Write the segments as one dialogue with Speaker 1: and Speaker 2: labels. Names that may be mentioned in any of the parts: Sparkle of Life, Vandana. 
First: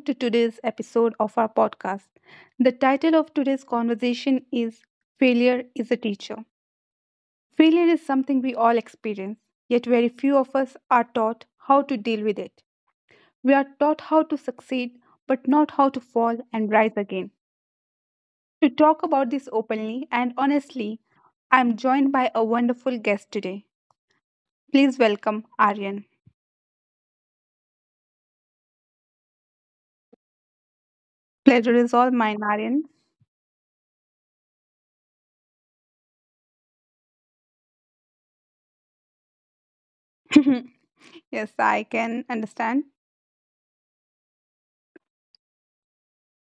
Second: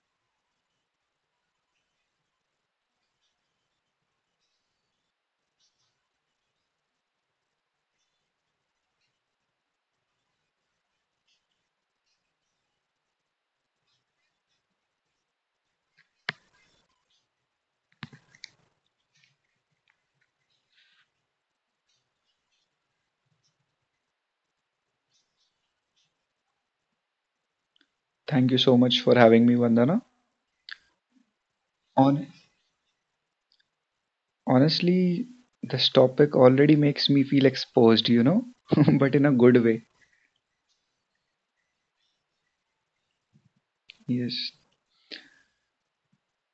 Speaker 1: to today's episode of our podcast. The title of today's conversation is Failure is a Teacher. Failure is something we all experience, yet very few of us are taught how to deal with it. We are taught how to succeed, but not how to fall and rise again. To talk about this openly and honestly, I'm joined by a wonderful guest today. Please welcome Aryan.
Speaker 2: Thank you so much for having me, Vandana.
Speaker 1: Pleasure is all
Speaker 2: On
Speaker 1: mine, Aryan.
Speaker 2: Honestly, this topic already makes me feel exposed, you know, but in a good way.
Speaker 1: Yes, I can understand.
Speaker 2: Yes,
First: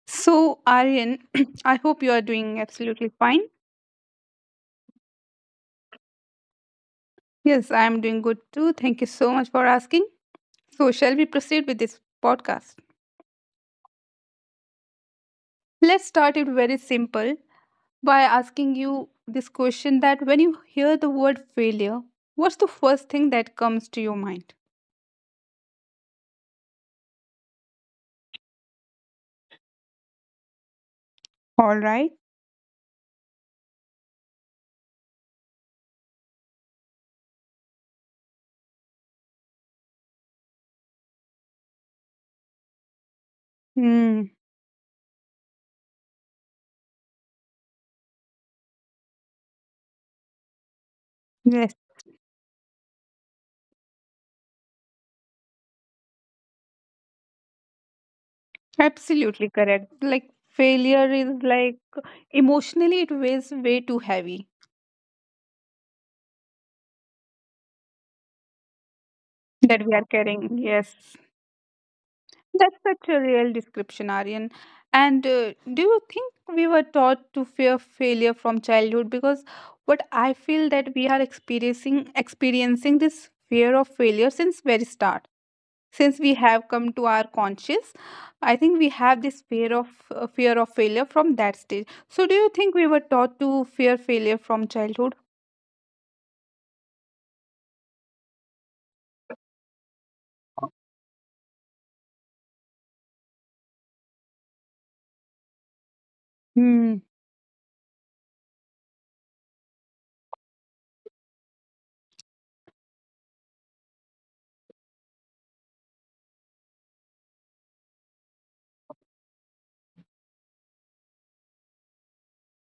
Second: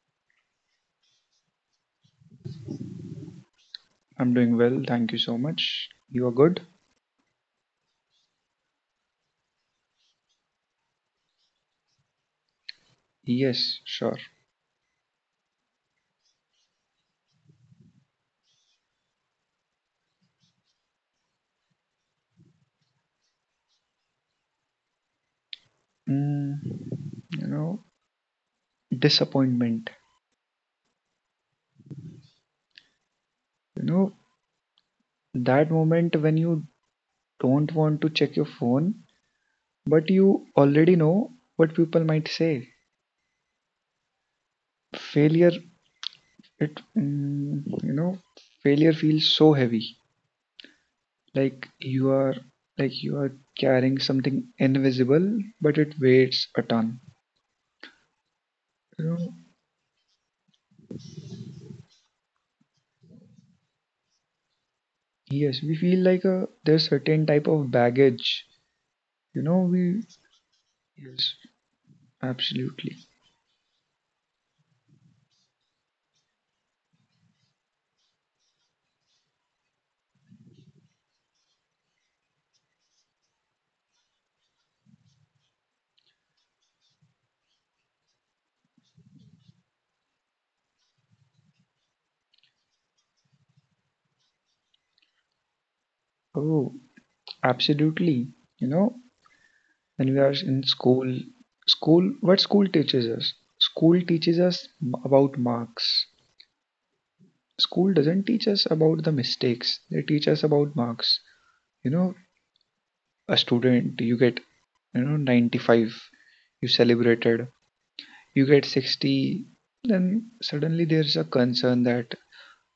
Speaker 1: So, Aryan, I hope you are doing absolutely fine.
Speaker 2: I'm doing well. Thank you so much. You are good?
Speaker 1: Yes, I am doing good too. Thank you so much for asking. So, shall we proceed with this podcast?
Speaker 2: Yes, sure.
Speaker 1: Let's start it very simple by asking you this question, that when you hear the word failure, what's the first thing that comes to your mind?
Speaker 2: Mm, you know, disappointment.
Speaker 1: All right.
Speaker 2: You know, that moment when you don't want to check your phone, but you already know what people might say.
Speaker 1: Hmm.
Speaker 2: Failure, it, mm, you know, failure feels so heavy. Like
Speaker 1: Yes,
Speaker 2: you are like you are carrying something invisible, but it weighs a ton. You know,
Speaker 1: absolutely correct. Like failure is like, emotionally it weighs way too heavy,
Speaker 2: yes, we feel like a there's certain type of baggage. You know,
Speaker 1: that we
Speaker 2: we
Speaker 1: are carrying. Yes.
Speaker 2: Yes,
Speaker 1: That's
Speaker 2: absolutely.
Speaker 1: such a real description, Aryan. And do you think we were taught to fear failure from childhood? Because what I feel that we are experiencing this fear of failure since very start. Since we have come to our conscious, I think we have this fear of failure from that stage. So, do you think we were taught to fear failure from childhood?
Speaker 2: Oh, absolutely. You know, when we are in school, school, what school teaches us? School teaches us about marks.
Speaker 1: Hmm.
Speaker 2: School doesn't teach us about the mistakes. They teach us about marks. You know, a student, you get you know 95, you celebrated. You get 60, then suddenly there's a concern that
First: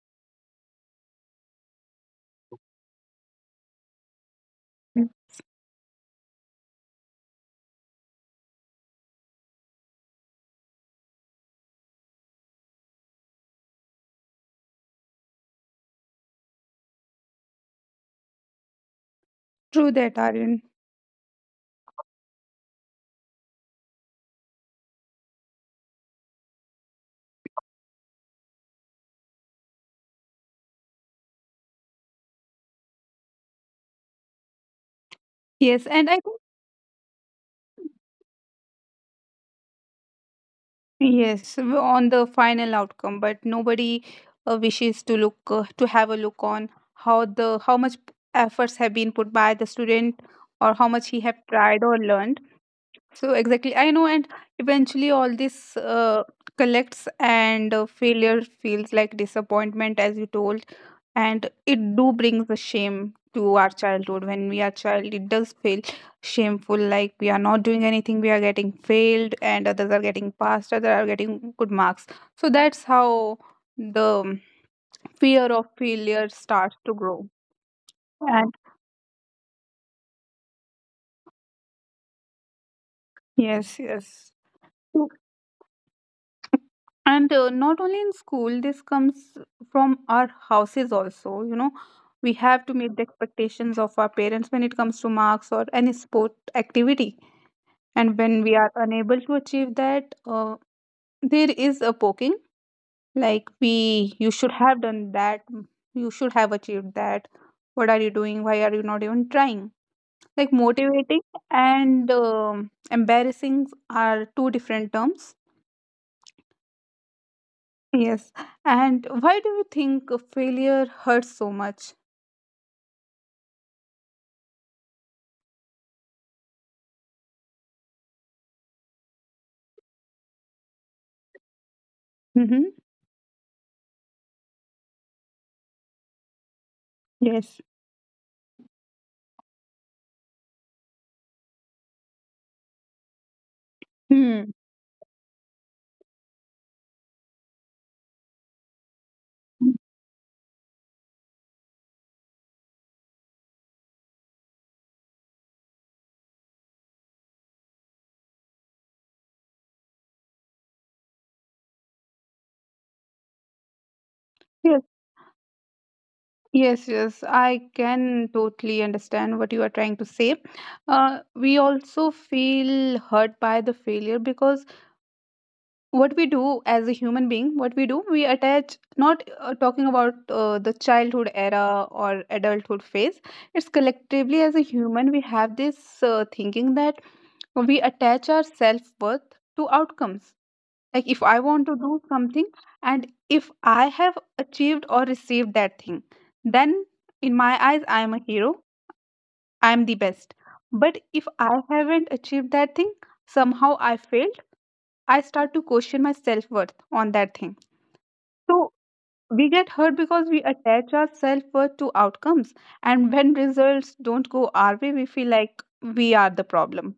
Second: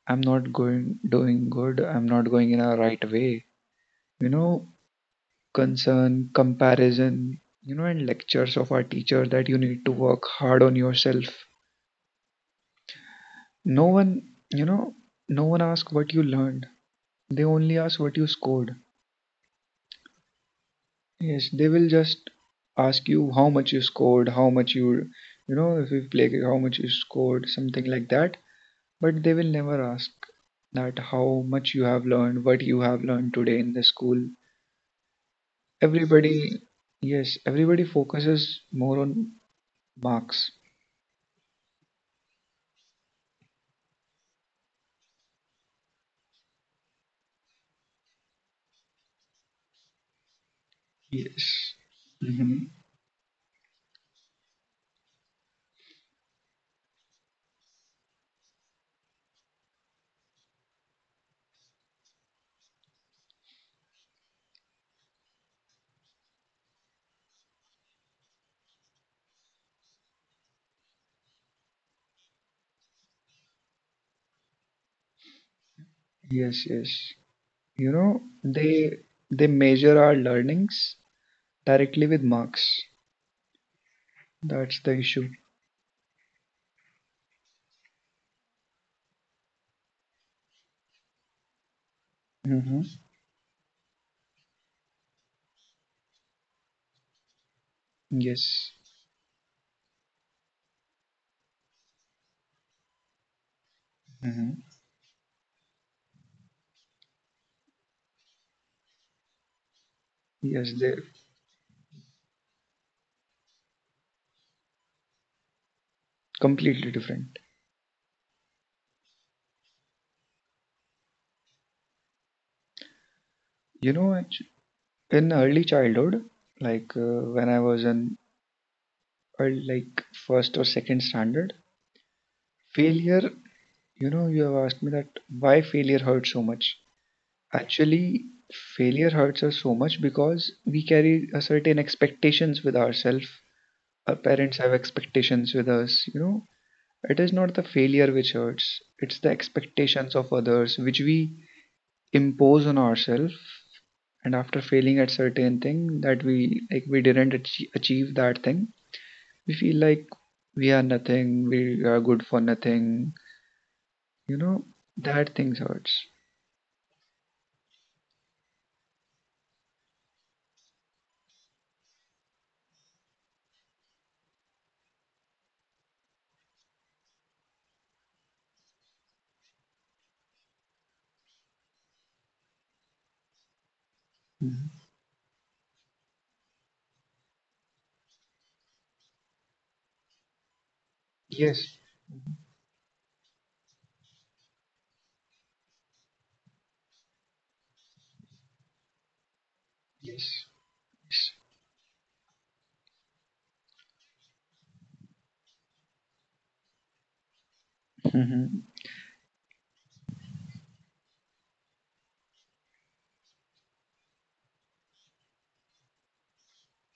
Speaker 2: I'm not going doing good, I'm not going in a right way, you know. Concern, comparison, you know, and lectures of our teacher that you need to work hard on yourself. No one, you know, no one asks what you learned. They only ask what you scored.
Speaker 1: True that, Aryan.
Speaker 2: Yes, they will just ask you how much you scored, how much you, you know, if you play how much you scored, something like that. But they will never ask that how much you have learned, what you have learned today in the school.
Speaker 1: Yes, and I think.
Speaker 2: Everybody, yes, everybody focuses more on marks.
Speaker 1: Yes, on the final outcome, but nobody wishes to look, to have a look on how much efforts have been put by the student, or how much he have
Speaker 2: Yes.
Speaker 1: tried or learned.
Speaker 2: hmm
Speaker 1: So exactly, I know, and eventually all this collects, and failure feels like disappointment, as you told, and it do brings a shame to our childhood. When we are child, it does feel shameful, like we are not doing anything, we are getting failed and others are getting passed, others are getting good marks. So that's how the fear of failure
Speaker 2: Yes,
Speaker 1: starts to
Speaker 2: yes.
Speaker 1: grow.
Speaker 2: You know,
Speaker 1: And
Speaker 2: they measure our learnings directly with marks.
Speaker 1: yes, yes.
Speaker 2: That's the issue.
Speaker 1: And not only in school this comes from our houses also. We have to
Speaker 2: Hmm
Speaker 1: meet the expectations of our parents when it comes to marks or any sport activity. And when we
Speaker 2: Yes.
Speaker 1: are unable to achieve that, there is a poking, like, you should
Speaker 2: hmm
Speaker 1: have done that, you should have achieved that. What are you doing? Why are you not even trying? Like
Speaker 2: Yes, they're
Speaker 1: motivating and embarrassing are two different terms.
Speaker 2: completely different.
Speaker 1: Yes. And why do you think failure hurts so much?
Speaker 2: You know, actu- in early childhood, like when I was in early, like first or second standard,
Speaker 1: Mm-hmm.
Speaker 2: failure, you know, you have asked me that why failure hurts so much.
Speaker 1: Yes.
Speaker 2: Actually, failure hurts us so much because we carry a certain expectations with ourselves. Our
Speaker 1: Hmm.
Speaker 2: parents have expectations with us, you know. It is not the failure which hurts, it's the expectations of others which we impose on ourselves. And after failing at certain thing that we like we didn't achieve that thing, we feel like we are nothing, we are good for nothing, you know, that things hurts.
Speaker 1: Yes, yes, I can totally understand what you are trying to say. We also feel hurt by the failure, because what we do as a human being, what we do, we attach, not talking about the childhood era or adulthood phase, it's collectively as a
Speaker 2: Mhm.
Speaker 1: human, we have this thinking that we attach our self worth to outcomes. Like if I want to
Speaker 2: Yes,
Speaker 1: do something, and if I have achieved or received that thing, then in my eyes I am a hero, I am the best.
Speaker 2: yes,
Speaker 1: But if
Speaker 2: yes.
Speaker 1: I haven't achieved that thing, somehow I failed, I start to question my self-worth on that thing.
Speaker 2: Mhm.
Speaker 1: So we get hurt because we attach our self-worth to outcomes, and when results don't go our way, we feel like we are the problem.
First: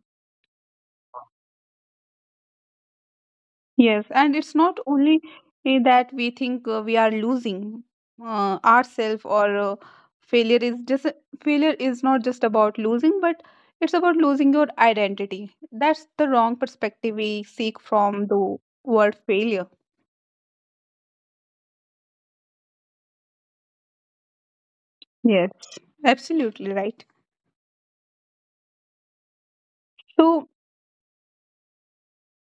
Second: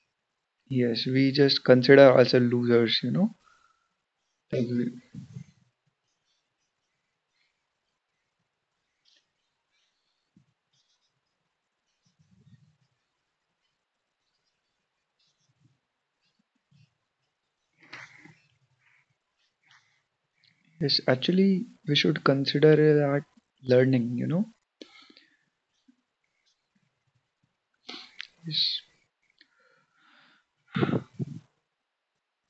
Speaker 2: Yes, we just consider ourselves losers, you know.
Speaker 1: Yes, and it's
Speaker 2: Like
Speaker 1: not
Speaker 2: we-
Speaker 1: only, that we think we are losing ourselves, or failure is just failure is not just about losing, but it's about losing your identity. That's the wrong perspective we seek from the word failure.
Speaker 2: yes, actually, we should consider that learning, you know.
Speaker 1: Yes, absolutely right.
Speaker 2: Yes.
Speaker 1: So,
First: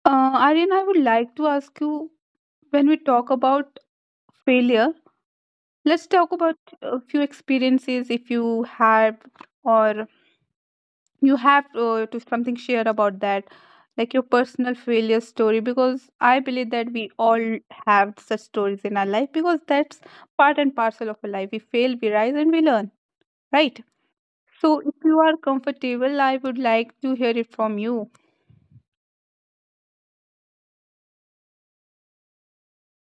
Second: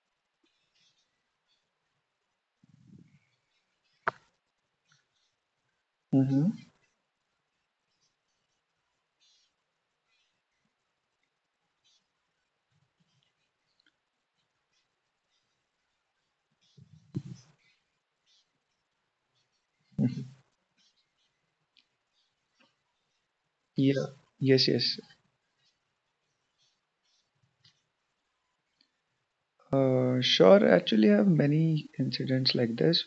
Speaker 1: Aryan, I would like to ask you, when we talk about failure, let's talk
Speaker 2: Mm-hmm.
Speaker 1: about a few experiences if you have, or you have to something share about that, like your personal failure story, because I believe that we all have such stories in our life, because that's part and parcel of a life. We fail, we rise, and we learn, right?
Speaker 2: Yeah. Yes,
Speaker 1: So if
Speaker 2: yes.
Speaker 1: you are comfortable, I would like to hear it from you,
Speaker 2: Sure, actually, I have many incidents like this,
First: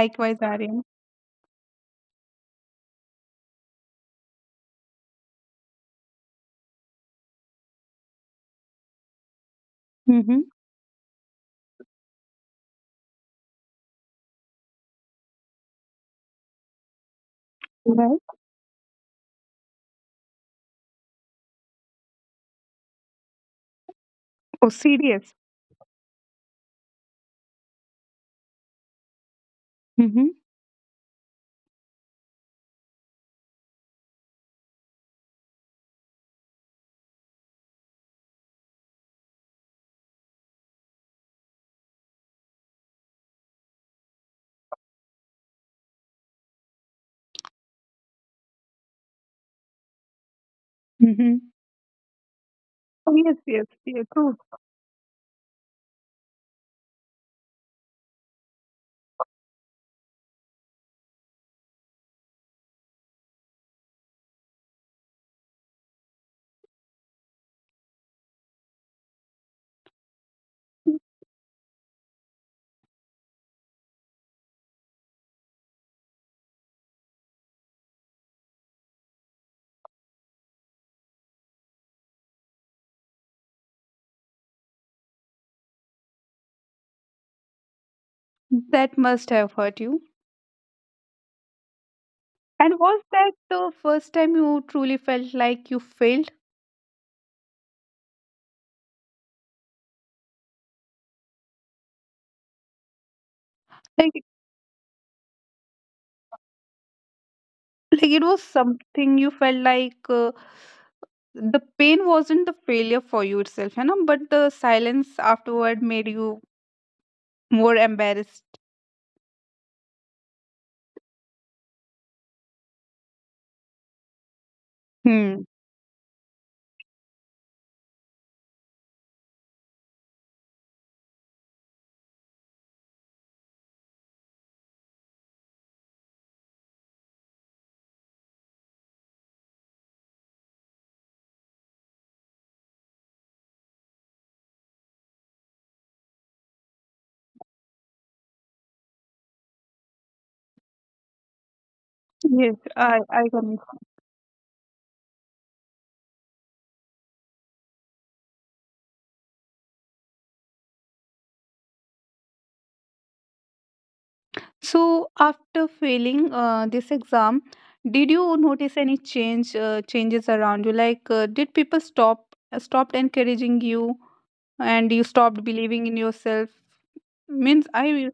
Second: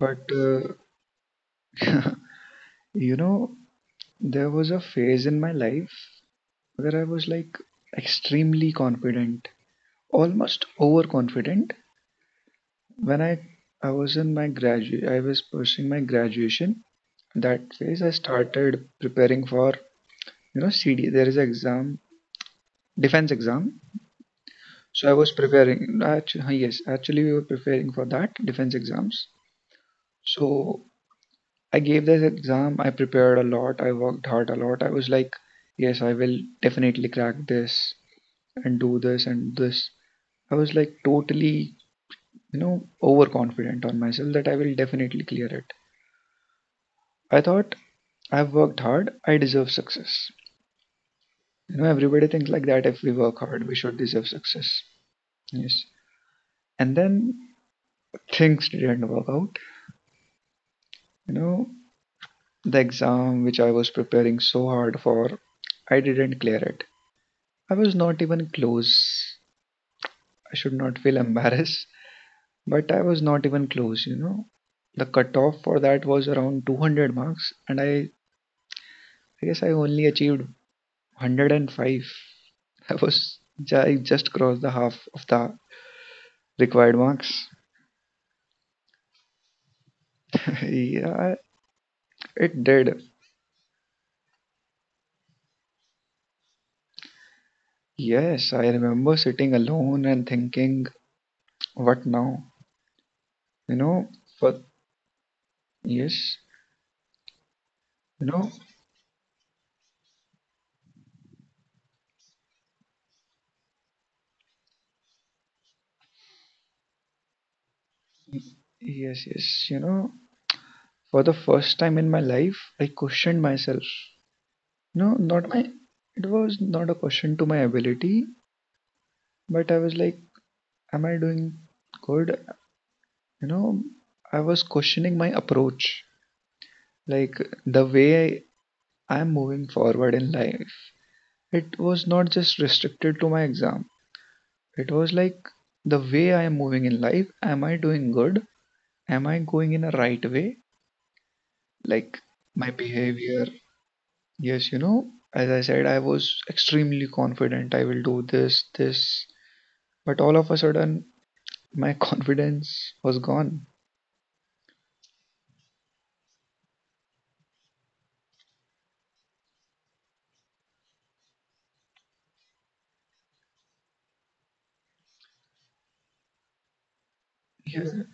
Speaker 2: but
Speaker 1: Aryan.
Speaker 2: you know, there was a phase in my life where I was like extremely confident,
Speaker 1: Mm-hmm.
Speaker 2: almost overconfident, when I was in my graduate, I was pursuing my graduation. That phase, I
Speaker 1: Right.
Speaker 2: started preparing for you know CD. There is an exam, defense exam.
Speaker 1: Oh,
Speaker 2: So I was
Speaker 1: serious.
Speaker 2: preparing. Actually, yes, actually we were preparing for that defense exams.
Speaker 1: Mm-hmm.
Speaker 2: So I gave this exam. I prepared a lot. I worked hard a lot. I was like, yes, I will definitely crack this and do this and this. I was like totally you know overconfident on myself that I will definitely clear it. I thought I've worked hard, I deserve success.
Speaker 1: Mm-hmm.
Speaker 2: You know, everybody thinks like that if we
Speaker 1: Oh,
Speaker 2: work
Speaker 1: yes,
Speaker 2: hard,
Speaker 1: yes,
Speaker 2: we should
Speaker 1: yes,
Speaker 2: deserve
Speaker 1: true.
Speaker 2: success. Yes. And then things didn't work out. You know, the exam which I was preparing so hard for, I didn't clear it. I was not even close. I should not feel embarrassed, but I was not even close, you know. The cutoff for that was around 200 marks, and I guess I only achieved 105. I was I just crossed the half of the required marks.
Speaker 1: That must have hurt you.
Speaker 2: Yeah, it
Speaker 1: And
Speaker 2: did.
Speaker 1: was that the first time you truly felt like you failed?
Speaker 2: Yes, I remember sitting alone and thinking, what now? You know,
Speaker 1: Like,
Speaker 2: for Yes,
Speaker 1: like, it
Speaker 2: you
Speaker 1: was
Speaker 2: know,
Speaker 1: something you felt like, the pain wasn't the failure for you itself, but the silence afterward made you more embarrassed.
Speaker 2: yes, yes, you know, for the first time in my life, I questioned myself. No,
Speaker 1: Hmm.
Speaker 2: not my, It was not a question to my ability, but I was like, am I doing good? You know, I was questioning my approach, like the way I am moving forward in life. It was not just restricted to my exam. It was like the way I am moving in life, am I doing good? Am I going in a right way? Like
Speaker 1: Yes,
Speaker 2: my
Speaker 1: I
Speaker 2: behavior.
Speaker 1: can.
Speaker 2: Yes, you know, as I said, I was extremely confident I will do this, this, but all of a sudden my confidence was gone.
Speaker 1: So after failing this exam, did you notice any changes around you, like, did people stopped encouraging you, and you stopped believing in yourself? Means
Speaker 2: Yes.
Speaker 1: I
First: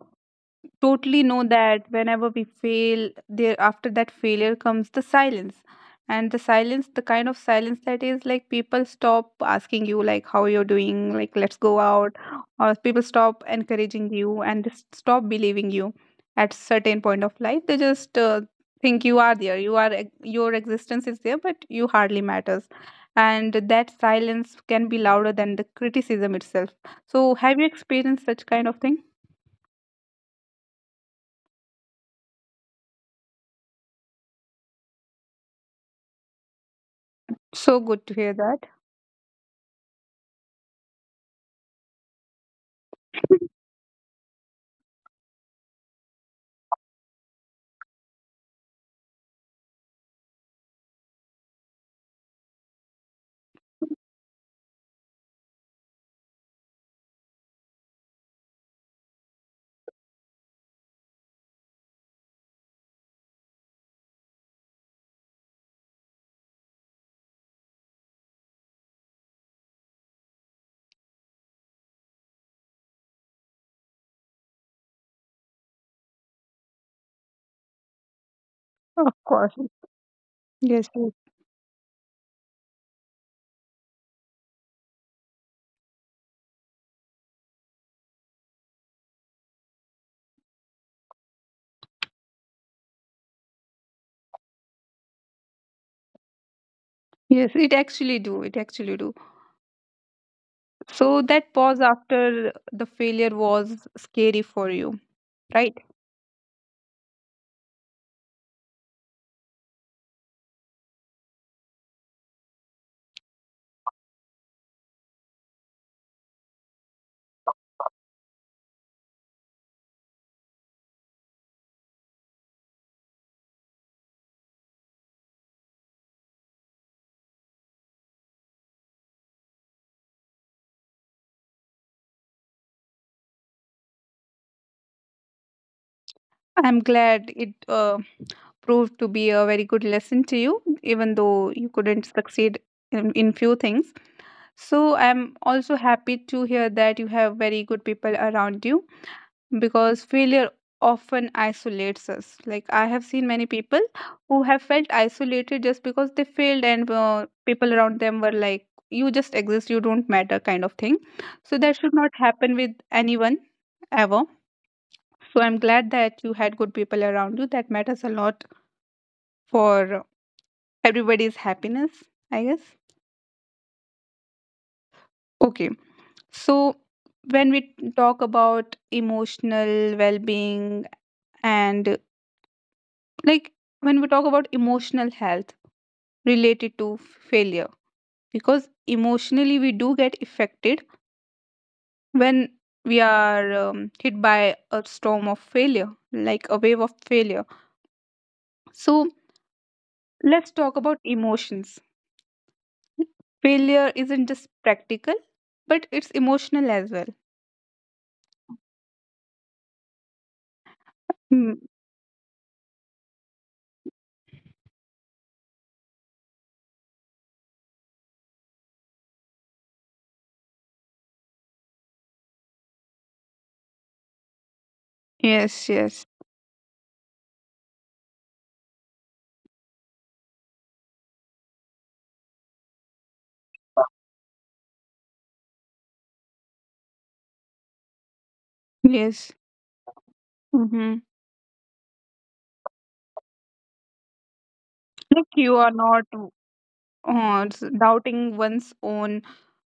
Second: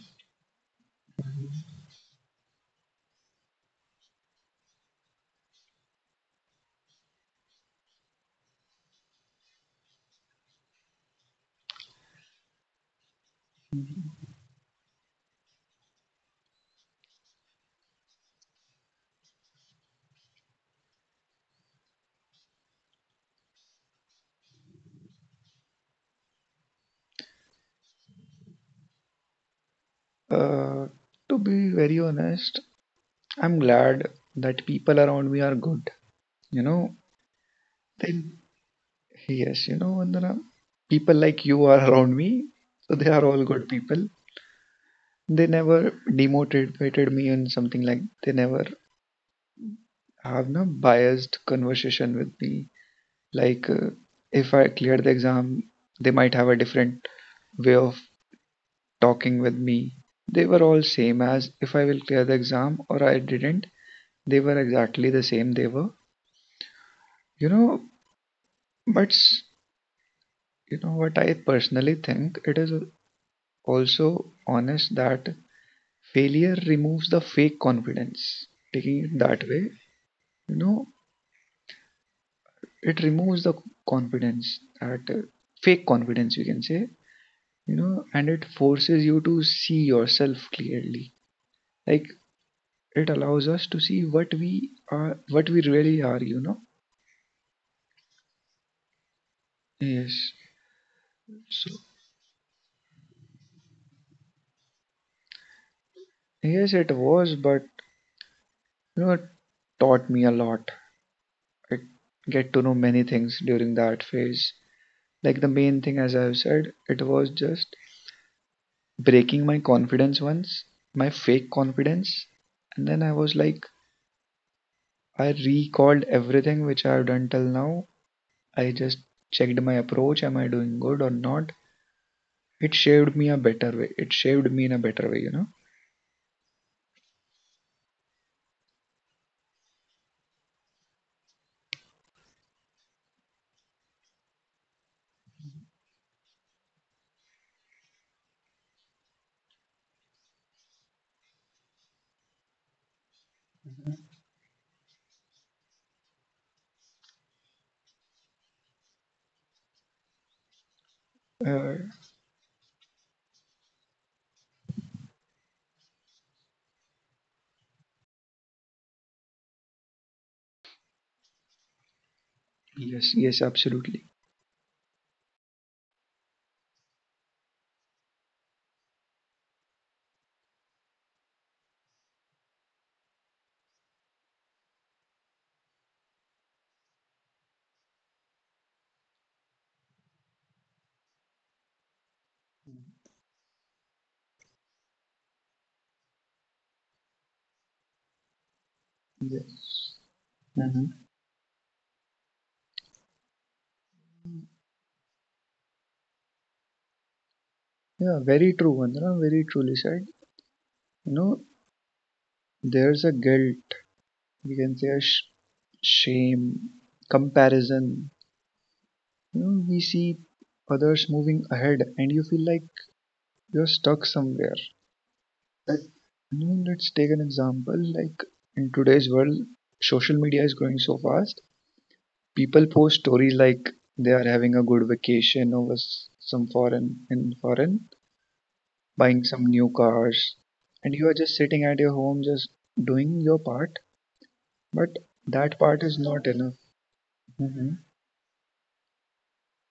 Speaker 1: totally know that whenever we fail, there after that failure comes the silence. And the silence, the kind of silence that is like people stop asking you like how you're doing, like let's go out, or people stop encouraging you and just stop believing you. At certain point of life, they just think you are there, you are your existence is there, but you hardly matters. And that silence can be louder than the criticism itself. So have you experienced such kind of thing?
Speaker 2: Uh, to be very honest, I'm glad that people around me are good. You know,
Speaker 1: So good
Speaker 2: they,
Speaker 1: to hear that.
Speaker 2: yes, you know, Vandana, people like you are around me, so they are all good people. They never demotivated me on something like they never have no biased conversation with me. Like if I clear the exam, they might have a different way of talking with me. They were all same as if I will clear the exam or I didn't. They were exactly the same they were. You know, but s- you know what I personally think it is also honest that failure removes the fake confidence. Taking
Speaker 1: Of
Speaker 2: it that
Speaker 1: course.
Speaker 2: way, you know,
Speaker 1: Yes, yes,
Speaker 2: it removes the confidence that fake confidence you can say, you know, and it forces you to see yourself clearly, like it allows us to see what we are, what we really are, you know.
Speaker 1: yes, it actually do. It actually do.
Speaker 2: Yes,
Speaker 1: So that
Speaker 2: so
Speaker 1: pause after the failure was scary for you, right?
Speaker 2: yes it was, but you know it taught me a lot. I get to know many things during that phase, like the main thing as I've said, it was just breaking my confidence once, my fake confidence. And then I was like, I recalled everything which I've done till now. I just checked my approach. Am I doing good or not? It shaped me in a better way, you know.
Speaker 1: I'm glad it proved to be a very good lesson to you, even though you couldn't succeed in few things. So I'm also happy to hear that you have very good people around you, because failure often isolates us, like I have seen many people who have felt isolated just because they failed, and people around them were like, you just exist, you don't matter, kind of thing. So
Speaker 2: Uh,
Speaker 1: that should not happen with anyone ever. So I'm glad that you had good people around you, that matters a lot for everybody's happiness, I guess.
Speaker 2: yes, yes, absolutely.
Speaker 1: Okay. So when we talk about emotional well-being, and like, when we talk about emotional health related to failure, because emotionally we do get affected when we are hit by a storm of failure, like a wave of failure. So
Speaker 2: Yes.
Speaker 1: let's talk
Speaker 2: hmm
Speaker 1: about emotions. Failure isn't just practical, but it's emotional as well.
Speaker 2: Yeah, very true, Vandana. Very truly said. You know,
Speaker 1: Mm,
Speaker 2: there's a guilt. We can say a shame, comparison. You know, we see others moving ahead, and you feel like you're stuck somewhere.
Speaker 1: yes,
Speaker 2: Let,
Speaker 1: yes.
Speaker 2: I mean, let's take an example. Like in today's world, social media is growing so fast. People post stories like they are having a good vacation over some foreign in foreign, buying
Speaker 1: Yes.
Speaker 2: some new cars,
Speaker 1: Mm-hmm.
Speaker 2: and you are just sitting at your home, just doing your part. But
Speaker 1: Like you
Speaker 2: that
Speaker 1: are
Speaker 2: part is
Speaker 1: not,
Speaker 2: not enough.
Speaker 1: uh,
Speaker 2: Hmm
Speaker 1: doubting one's own,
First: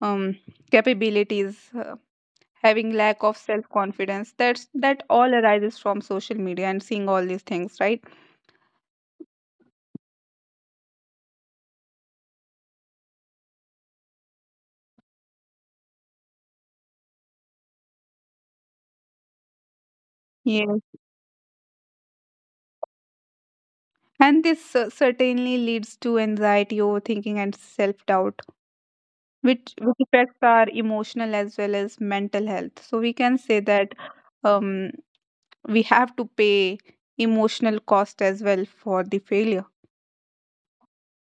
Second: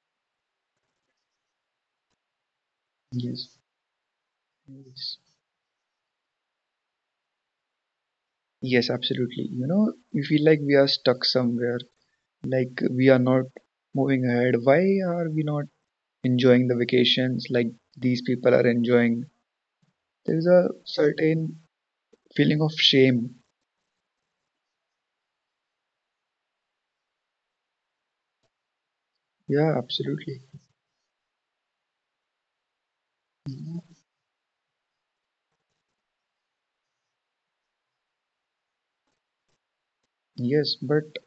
Speaker 1: um, capabilities, having lack of
Speaker 2: Yes.
Speaker 1: self confidence. That
Speaker 2: Yes.
Speaker 1: all arises from social media and seeing all these things, right?
Speaker 2: Yes, absolutely. You know, we feel like we are stuck somewhere, like we are not moving ahead. Why are we not enjoying the vacations like these people are enjoying. There is a
Speaker 1: Yes,
Speaker 2: certain feeling of shame.
Speaker 1: and this certainly leads to anxiety, overthinking and self doubt, which
Speaker 2: Yeah,
Speaker 1: which affects
Speaker 2: absolutely.
Speaker 1: our emotional as well as mental health. So we can say
Speaker 2: Mhm.
Speaker 1: that um we have to pay emotional cost as well for the failure.
Speaker 2: Yes, but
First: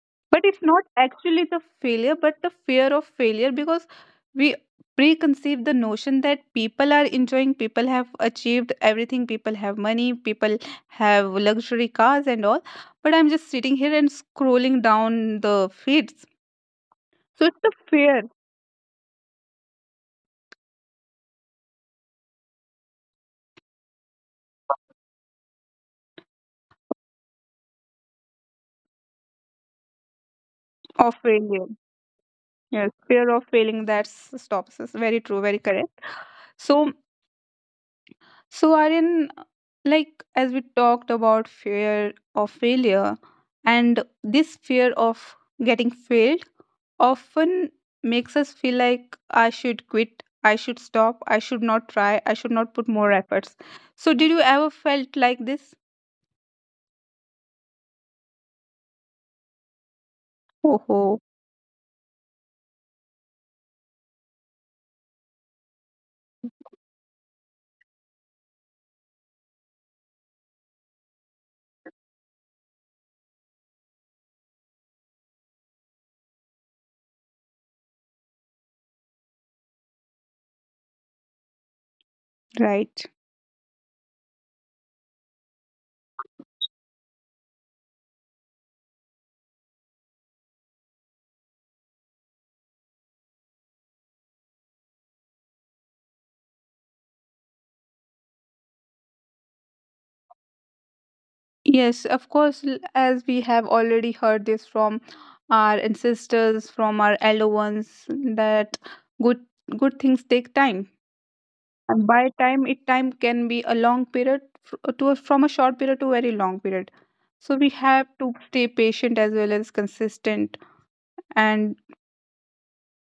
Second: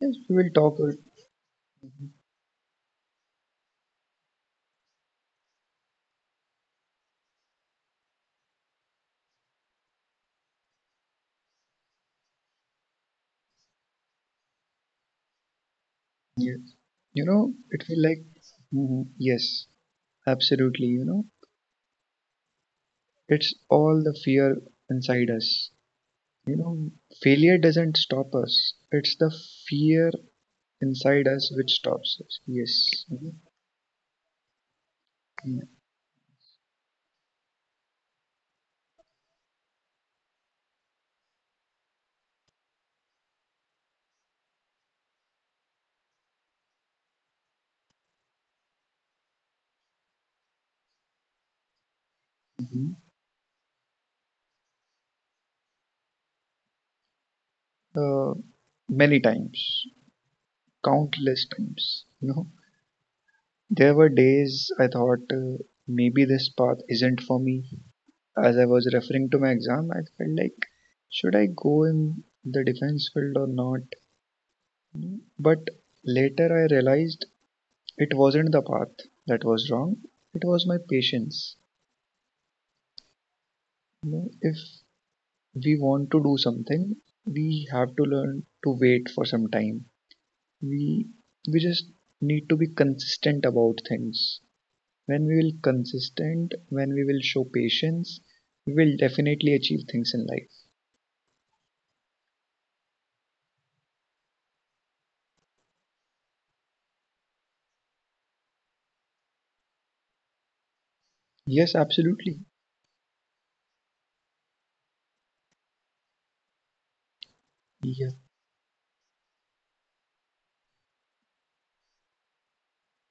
Speaker 2: yes, we
Speaker 1: But
Speaker 2: will
Speaker 1: it's
Speaker 2: talk.
Speaker 1: not actually the
Speaker 2: Mhm.
Speaker 1: failure, but the fear of failure, because we preconceive the notion that people are enjoying, people have achieved everything, people have money, people have luxury cars and all, but I'm just sitting here and scrolling down the feeds.
Speaker 2: Yes, you
Speaker 1: So
Speaker 2: know,
Speaker 1: it's the
Speaker 2: it feel
Speaker 1: fear
Speaker 2: like Mhm. Yes, absolutely. You know, it's all the fear inside us. You know, failure doesn't stop us. It's the fear
Speaker 1: of
Speaker 2: inside us
Speaker 1: failure.
Speaker 2: which stops us.
Speaker 1: Yes,
Speaker 2: Yes.
Speaker 1: fear of failing, that stops us. Very true, very
Speaker 2: Mhm.
Speaker 1: correct. So So, Aryan, like as we talked about fear of failure, and this fear of getting failed often makes us feel like I should quit, I should stop, I should not try, I should not put
Speaker 2: Mhm.
Speaker 1: more efforts. So, did you ever felt like this?
Speaker 2: Uh, Many times,
Speaker 1: Oh, oh,
Speaker 2: countless times. You know, there were days I thought maybe this path isn't for me. As I was referring to my exam, I felt like, should I go in the defense field or not? But later I realized it wasn't the path that was wrong, it was my patience.
Speaker 1: right.
Speaker 2: You know, if we want to do something, we have to learn to wait for some time. We we just need to be consistent about things. When we will consistent, when we will show patience, we will definitely achieve things in life.
Speaker 1: Yes, of course, as we have already heard this from our ancestors, from our elder ones, that good good things take time.
Speaker 2: Yes,
Speaker 1: And by
Speaker 2: absolutely.
Speaker 1: time, it time can be a long period, from a short period to very long period. So we
Speaker 2: Yeah.
Speaker 1: have to stay patient as well as consistent, and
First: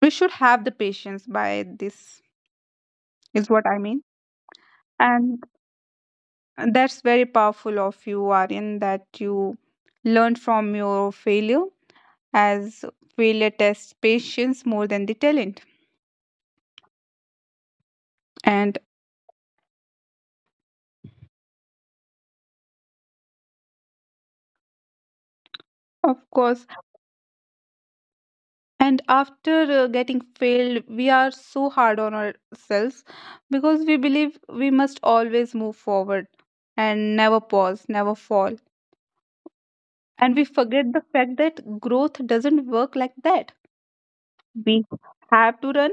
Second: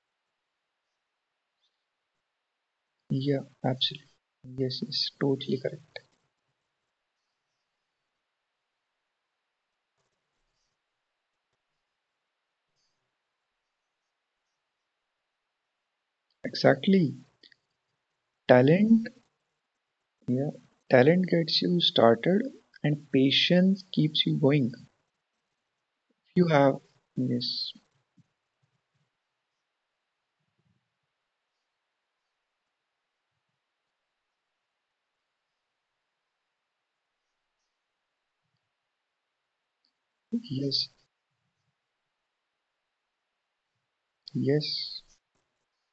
Speaker 1: we should have the patience, by this
Speaker 2: Yeah,
Speaker 1: is what I mean.
Speaker 2: absolutely. Yes, yes,
Speaker 1: And
Speaker 2: totally correct.
Speaker 1: that's very powerful of you, Aryan, that you learned from your failure, as failure tests patience more than the talent.
Speaker 2: Exactly,
Speaker 1: And
Speaker 2: talent. Yeah, talent gets you started and patience keeps you going.
Speaker 1: of
Speaker 2: You
Speaker 1: course.
Speaker 2: have, yes,
Speaker 1: And after getting failed, we are so hard on ourselves, because we believe we must always move forward and never pause, never fall. And we
Speaker 2: yes,
Speaker 1: forget the fact that growth doesn't work like that. We
Speaker 2: yes.
Speaker 1: have to run,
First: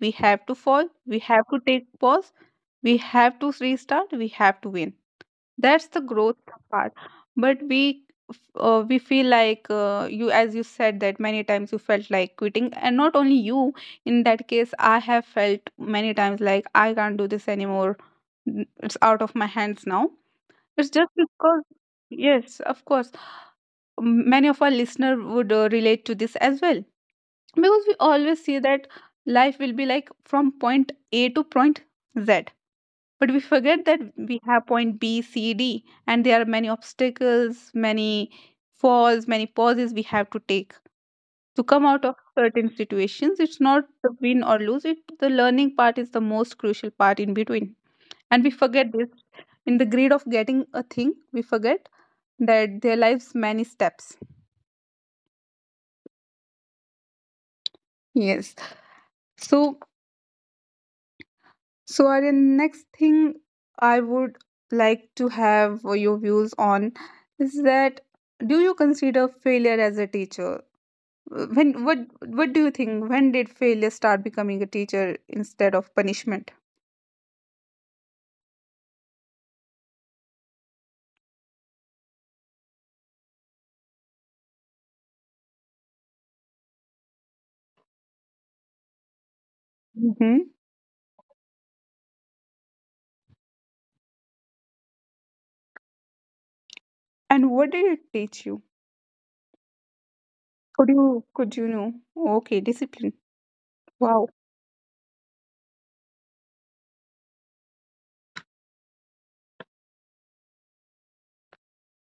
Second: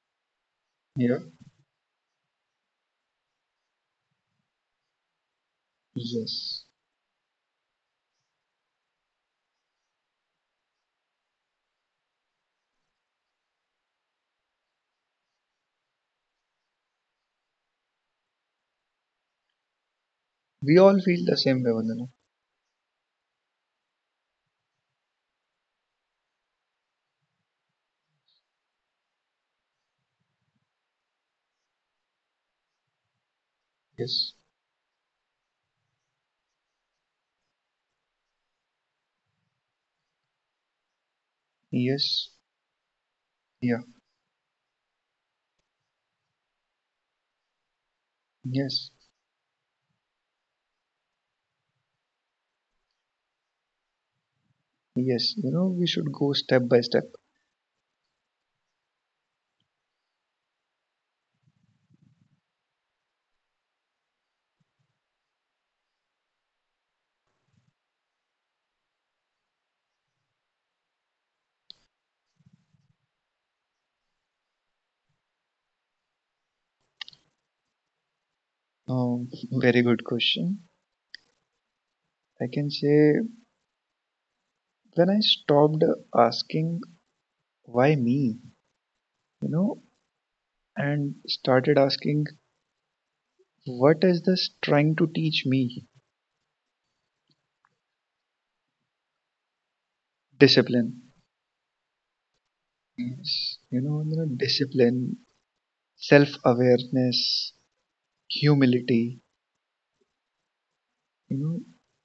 Speaker 1: we have to fall, we
Speaker 2: Yeah,
Speaker 1: have to take pause, we have to restart, we have to win. That's the growth
Speaker 2: yes,
Speaker 1: part. But we feel like, you as you said, that many times you felt like quitting. And not only you, in that case I have felt many times like I can't do this anymore. It's out of my hands now.
Speaker 2: we
Speaker 1: It's
Speaker 2: all
Speaker 1: just
Speaker 2: feel the
Speaker 1: because,
Speaker 2: same way, Vandana.
Speaker 1: yes of course, many of our listener would relate to this as well. Because we always see that life will be like from point A to point Z, but we forget that
Speaker 2: Yes,
Speaker 1: we have point B, C, D, and there are many obstacles, many falls, many pauses we have to take to come out of
Speaker 2: yes.
Speaker 1: certain situations. It's
Speaker 2: Yeah,
Speaker 1: not the win or lose, it the learning part is the most crucial part in between. And we
Speaker 2: yes,
Speaker 1: forget this in the greed of getting a thing, we forget that there lies many steps.
Speaker 2: yes, you know, we should go step by step.
Speaker 1: Yes. So So, Aryan, next thing I would like to have your views on is that do you consider failure as a teacher? When what do you think? When did failure start becoming a teacher instead of punishment?
Speaker 2: Um, Very good question. I can say when I stopped asking why me, you know,
Speaker 1: Hmm.
Speaker 2: and started asking what is this trying to teach me?
Speaker 1: And what did it teach you?
Speaker 2: Discipline.
Speaker 1: Could you could you know? Okay, discipline.
Speaker 2: Yes. You know,
Speaker 1: Wow.
Speaker 2: discipline, self-awareness, humility. You know,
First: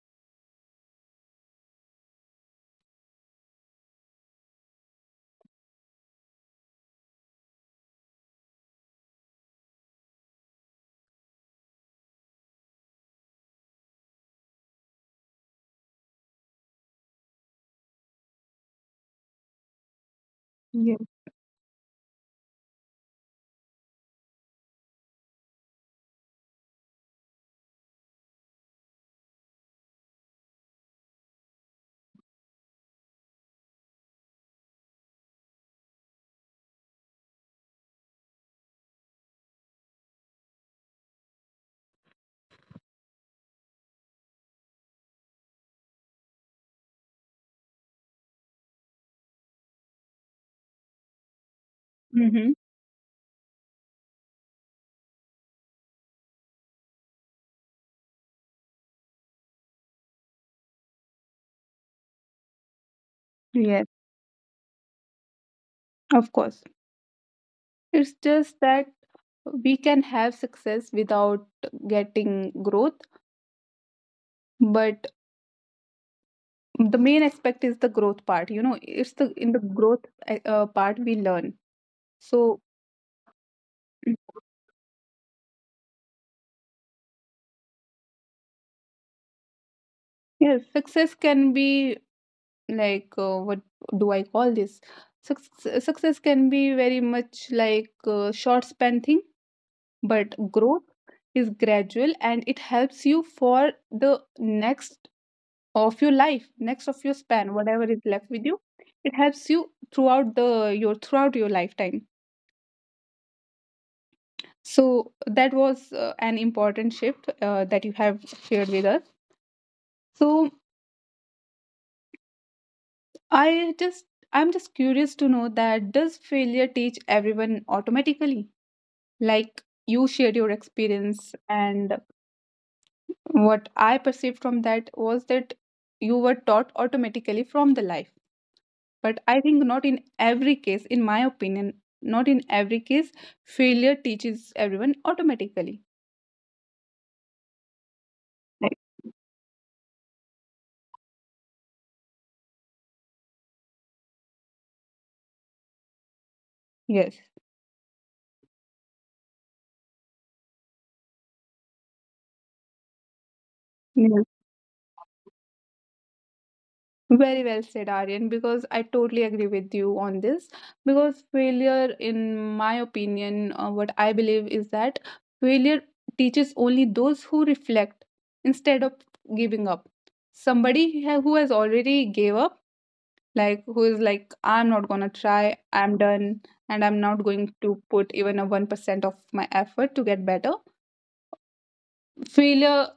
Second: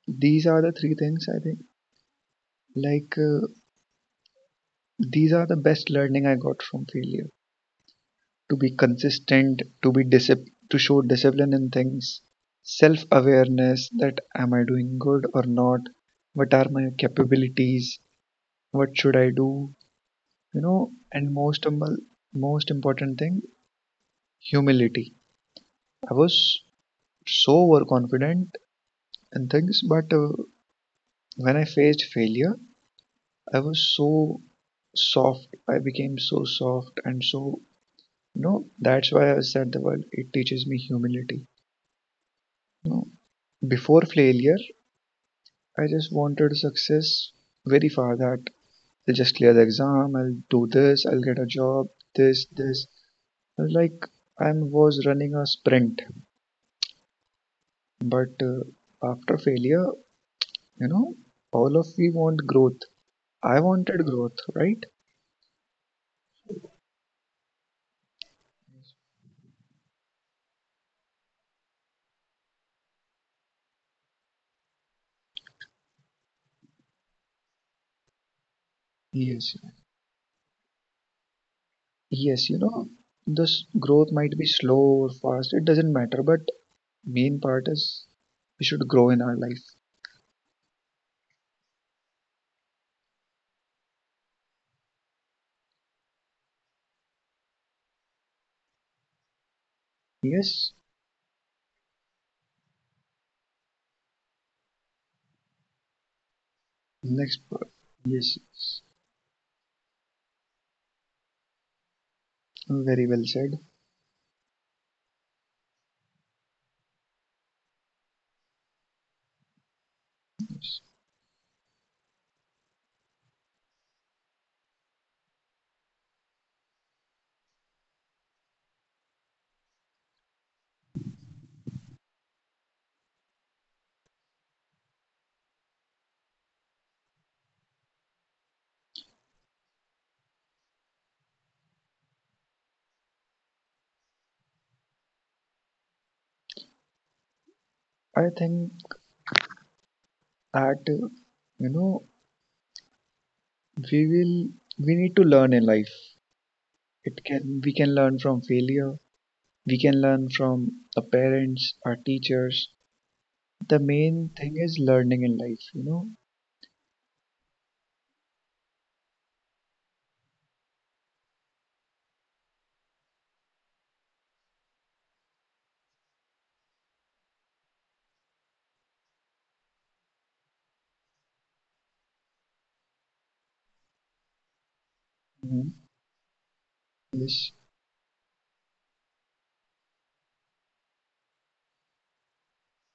Speaker 2: these are the three things I think. Like these are the best learning I got from failure. To be consistent, to be to show discipline in things, self-awareness that am I doing good or not, what are my capabilities, what should I do, you know,
Speaker 1: Yeah.
Speaker 2: and most important thing, humility. I was so overconfident in things, but when I faced failure, I was so soft. I became so soft and so, you know, that's why I said the word. It teaches me humility. You know, before failure, I just wanted success very far that I'll just clear the exam, I'll do this, I'll get a job, this,
Speaker 1: Mm-hmm.
Speaker 2: this. I was like I was running a sprint, but after failure, you know, all of we want growth. I
Speaker 1: Yeah.
Speaker 2: wanted growth, right?
Speaker 1: Of course. It's just that we can have success without getting growth, but the main aspect is the growth part. It's the in
Speaker 2: Yes.
Speaker 1: the growth part we learn,
Speaker 2: Yes,
Speaker 1: so
Speaker 2: you know, this growth might be slow or fast, it doesn't matter, but main part is we should grow in our life.
Speaker 1: yes success can be like what do I call this success, success can be very much like short span thing, but
Speaker 2: Yes,
Speaker 1: growth is gradual and it helps you for the next of your life, next of your
Speaker 2: next
Speaker 1: span
Speaker 2: part.
Speaker 1: whatever is left
Speaker 2: Yes,
Speaker 1: with you.
Speaker 2: yes.
Speaker 1: It helps you throughout the your throughout your lifetime.
Speaker 2: Very well said.
Speaker 1: So that was an important shift that you have shared with us. So I just I'm just curious to know that does failure teach everyone automatically? Like you shared your experience, and what I perceived from that was that you were taught automatically from the life. But I think not in every case, in my opinion, not in every case, failure teaches everyone automatically.
Speaker 2: I think
Speaker 1: Like,
Speaker 2: at you know we will we need to learn in life.
Speaker 1: yes.
Speaker 2: It can we can learn from failure. We can learn from our parents, our teachers. The main thing is learning in life, you know.
Speaker 1: Very well said, Aryan, because I totally agree with you on this. Because failure, in my opinion, what I believe is that failure teaches only those who reflect instead of giving up. Who has already gave up, like who is like, I'm not gonna try,
Speaker 2: Mhm.
Speaker 1: I'm done, and I'm not going
Speaker 2: Yes,
Speaker 1: to put even a 1% of my effort to get better. Failure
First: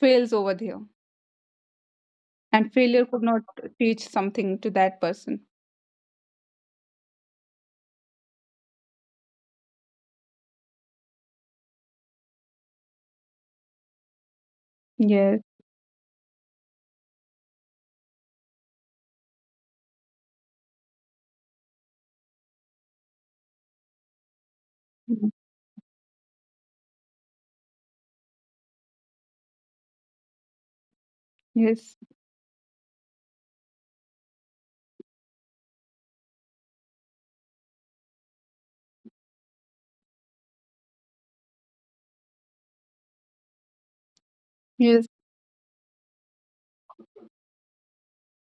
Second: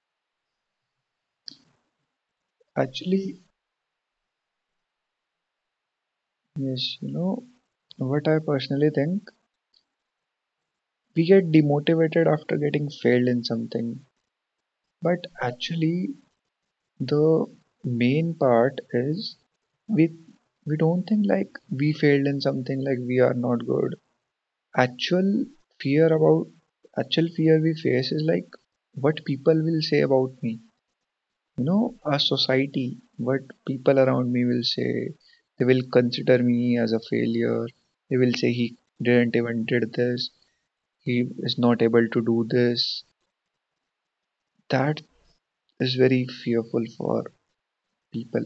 Speaker 1: fails over there, and failure could
Speaker 2: actually.
Speaker 1: not teach something to that person.
Speaker 2: Yes, you know, what I personally think, we get demotivated after getting failed in something, but
Speaker 1: Yes.
Speaker 2: actually the main part is we we don't think like we failed in something, like we are not good. actual fear about Actual fear we face is like, what people will say about me, you know,
Speaker 1: Yes,
Speaker 2: our society, what people around me will say. They will consider me as a failure. They will say he didn't even did this, he is not able to do this. That
Speaker 1: yes,
Speaker 2: is very fearful for people.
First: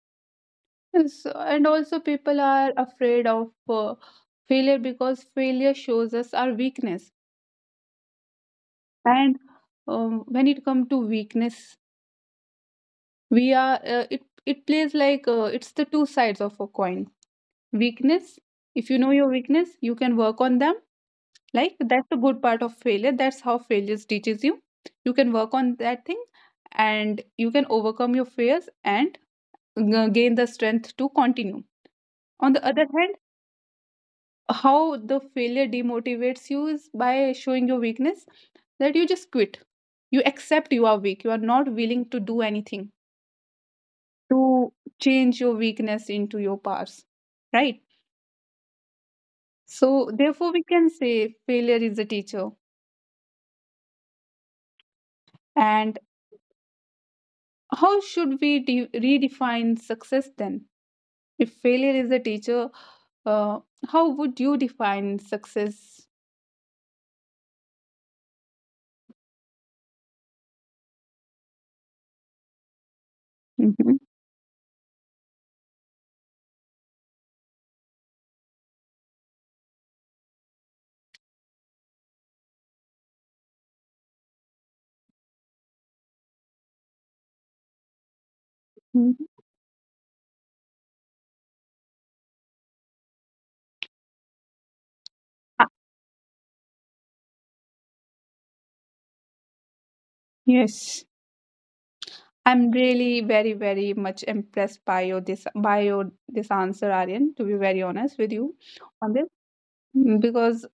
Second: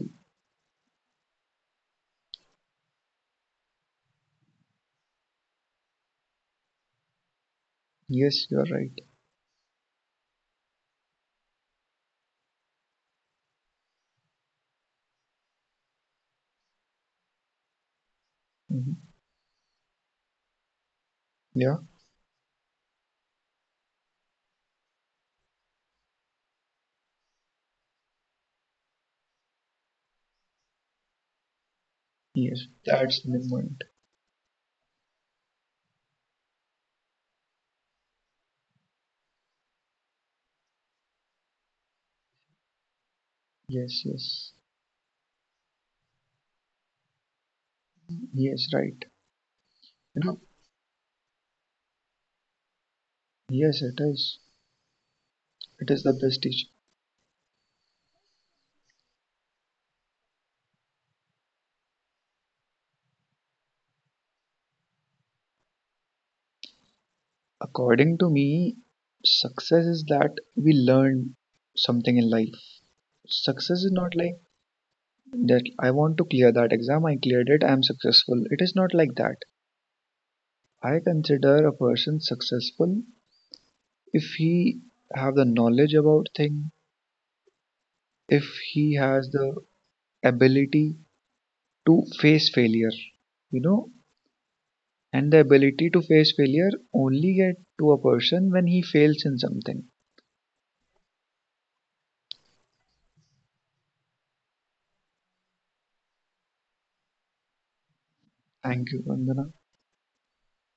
Speaker 1: yes. And also, people are afraid of failure because failure shows us our weakness.
Speaker 2: Yes, you're right.
Speaker 1: And when it comes to weakness, we are uh, it plays like it's the two sides of a coin. Weakness. If you
Speaker 2: Hmm.
Speaker 1: know your weakness, you can work on them.
Speaker 2: Yeah.
Speaker 1: Like, that's the good part of failure. That's how failures teaches you. You can work on that thing, and you can overcome your fears and gain the strength to continue. On the
Speaker 2: Yes,
Speaker 1: other hand,
Speaker 2: that's the moment.
Speaker 1: how the failure demotivates you is by showing your weakness, that you just quit, you accept you are weak, you are not willing to do anything
Speaker 2: Yes, yes.
Speaker 1: to change your weakness into your powers, right?
Speaker 2: Yes, right.
Speaker 1: So
Speaker 2: You know,
Speaker 1: therefore we can say failure is a teacher.
Speaker 2: yes, it is. It
Speaker 1: And
Speaker 2: is the best teacher.
Speaker 1: how should we de- redefine success then, if failure is a teacher? uh, how would you define success?
Speaker 2: According to me, success is that we learn something in life. Success is
Speaker 1: Mhm.
Speaker 2: not like that I want to clear that exam, I cleared it, I am successful. It is not like that. I consider a person successful if he have the knowledge about thing, if he has
Speaker 1: Mhm.
Speaker 2: the ability to face failure, you know, and the
Speaker 1: Ah,
Speaker 2: ability to face failure only get to a person when he fails in something.
Speaker 1: yes. I'm really very, very much impressed by your this answer, Aryan, to be very honest with you
Speaker 2: Thank you,
Speaker 1: on this.
Speaker 2: Vandana.
Speaker 1: Mm. Because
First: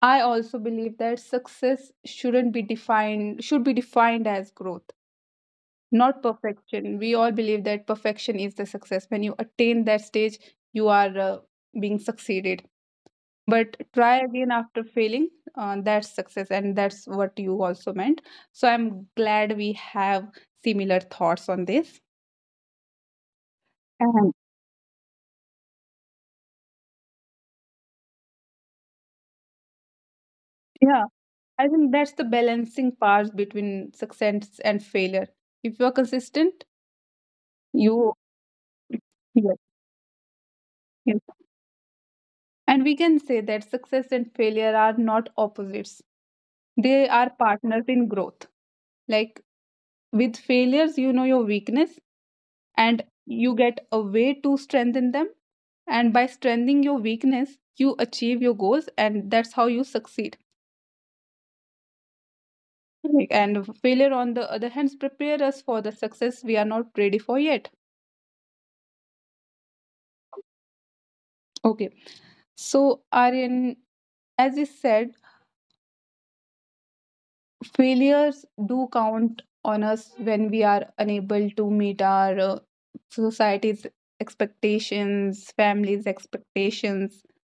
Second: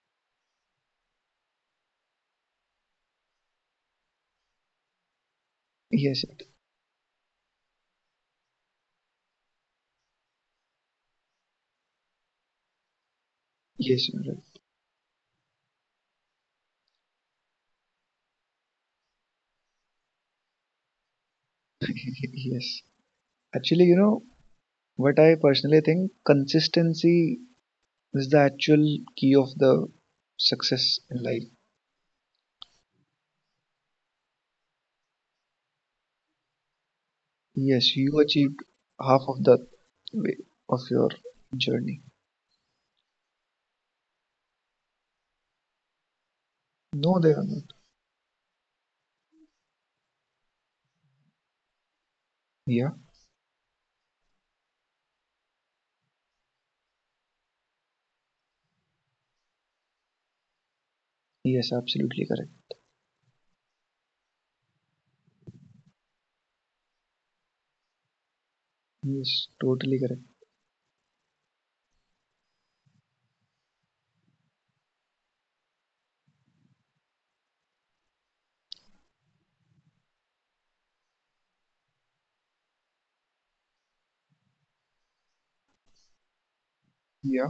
Speaker 1: I also believe that success shouldn't be defined should be defined as growth, not
Speaker 2: Yes,
Speaker 1: perfection. We all believe that perfection is the success. When you attain that stage, you are being succeeded. But
Speaker 2: yes,
Speaker 1: try
Speaker 2: you're
Speaker 1: again
Speaker 2: right.
Speaker 1: after failing, that's success, and that's what you also meant. So I'm glad we have similar thoughts on this.
Speaker 2: Yes. Actually, you know,
Speaker 1: And
Speaker 2: what I personally think, consistency is the actual key of the success
Speaker 1: yeah,
Speaker 2: in life.
Speaker 1: I think that's the balancing part between success and failure. If you're consistent,
Speaker 2: Yes,
Speaker 1: you
Speaker 2: you achieved half of
Speaker 1: yes,
Speaker 2: the way of your
Speaker 1: yes.
Speaker 2: journey.
Speaker 1: And we can say that success and failure are not opposites. They
Speaker 2: No,
Speaker 1: are
Speaker 2: they are not.
Speaker 1: partners in growth. Like, with failures, you know your weakness
Speaker 2: Yeah.
Speaker 1: and you get a way to strengthen them. And by strengthening your weakness, you achieve your goals, and that's how you succeed.
Speaker 2: Yes, absolutely correct.
Speaker 1: Like, and failure, on the other hand, prepare us for the success we are not ready for yet.
Speaker 2: Yes, totally correct.
Speaker 1: Okay. So, Aryan, as you said, failures do count on us when we are unable to meet our society's expectations, family's expectations.
Speaker 2: Yeah.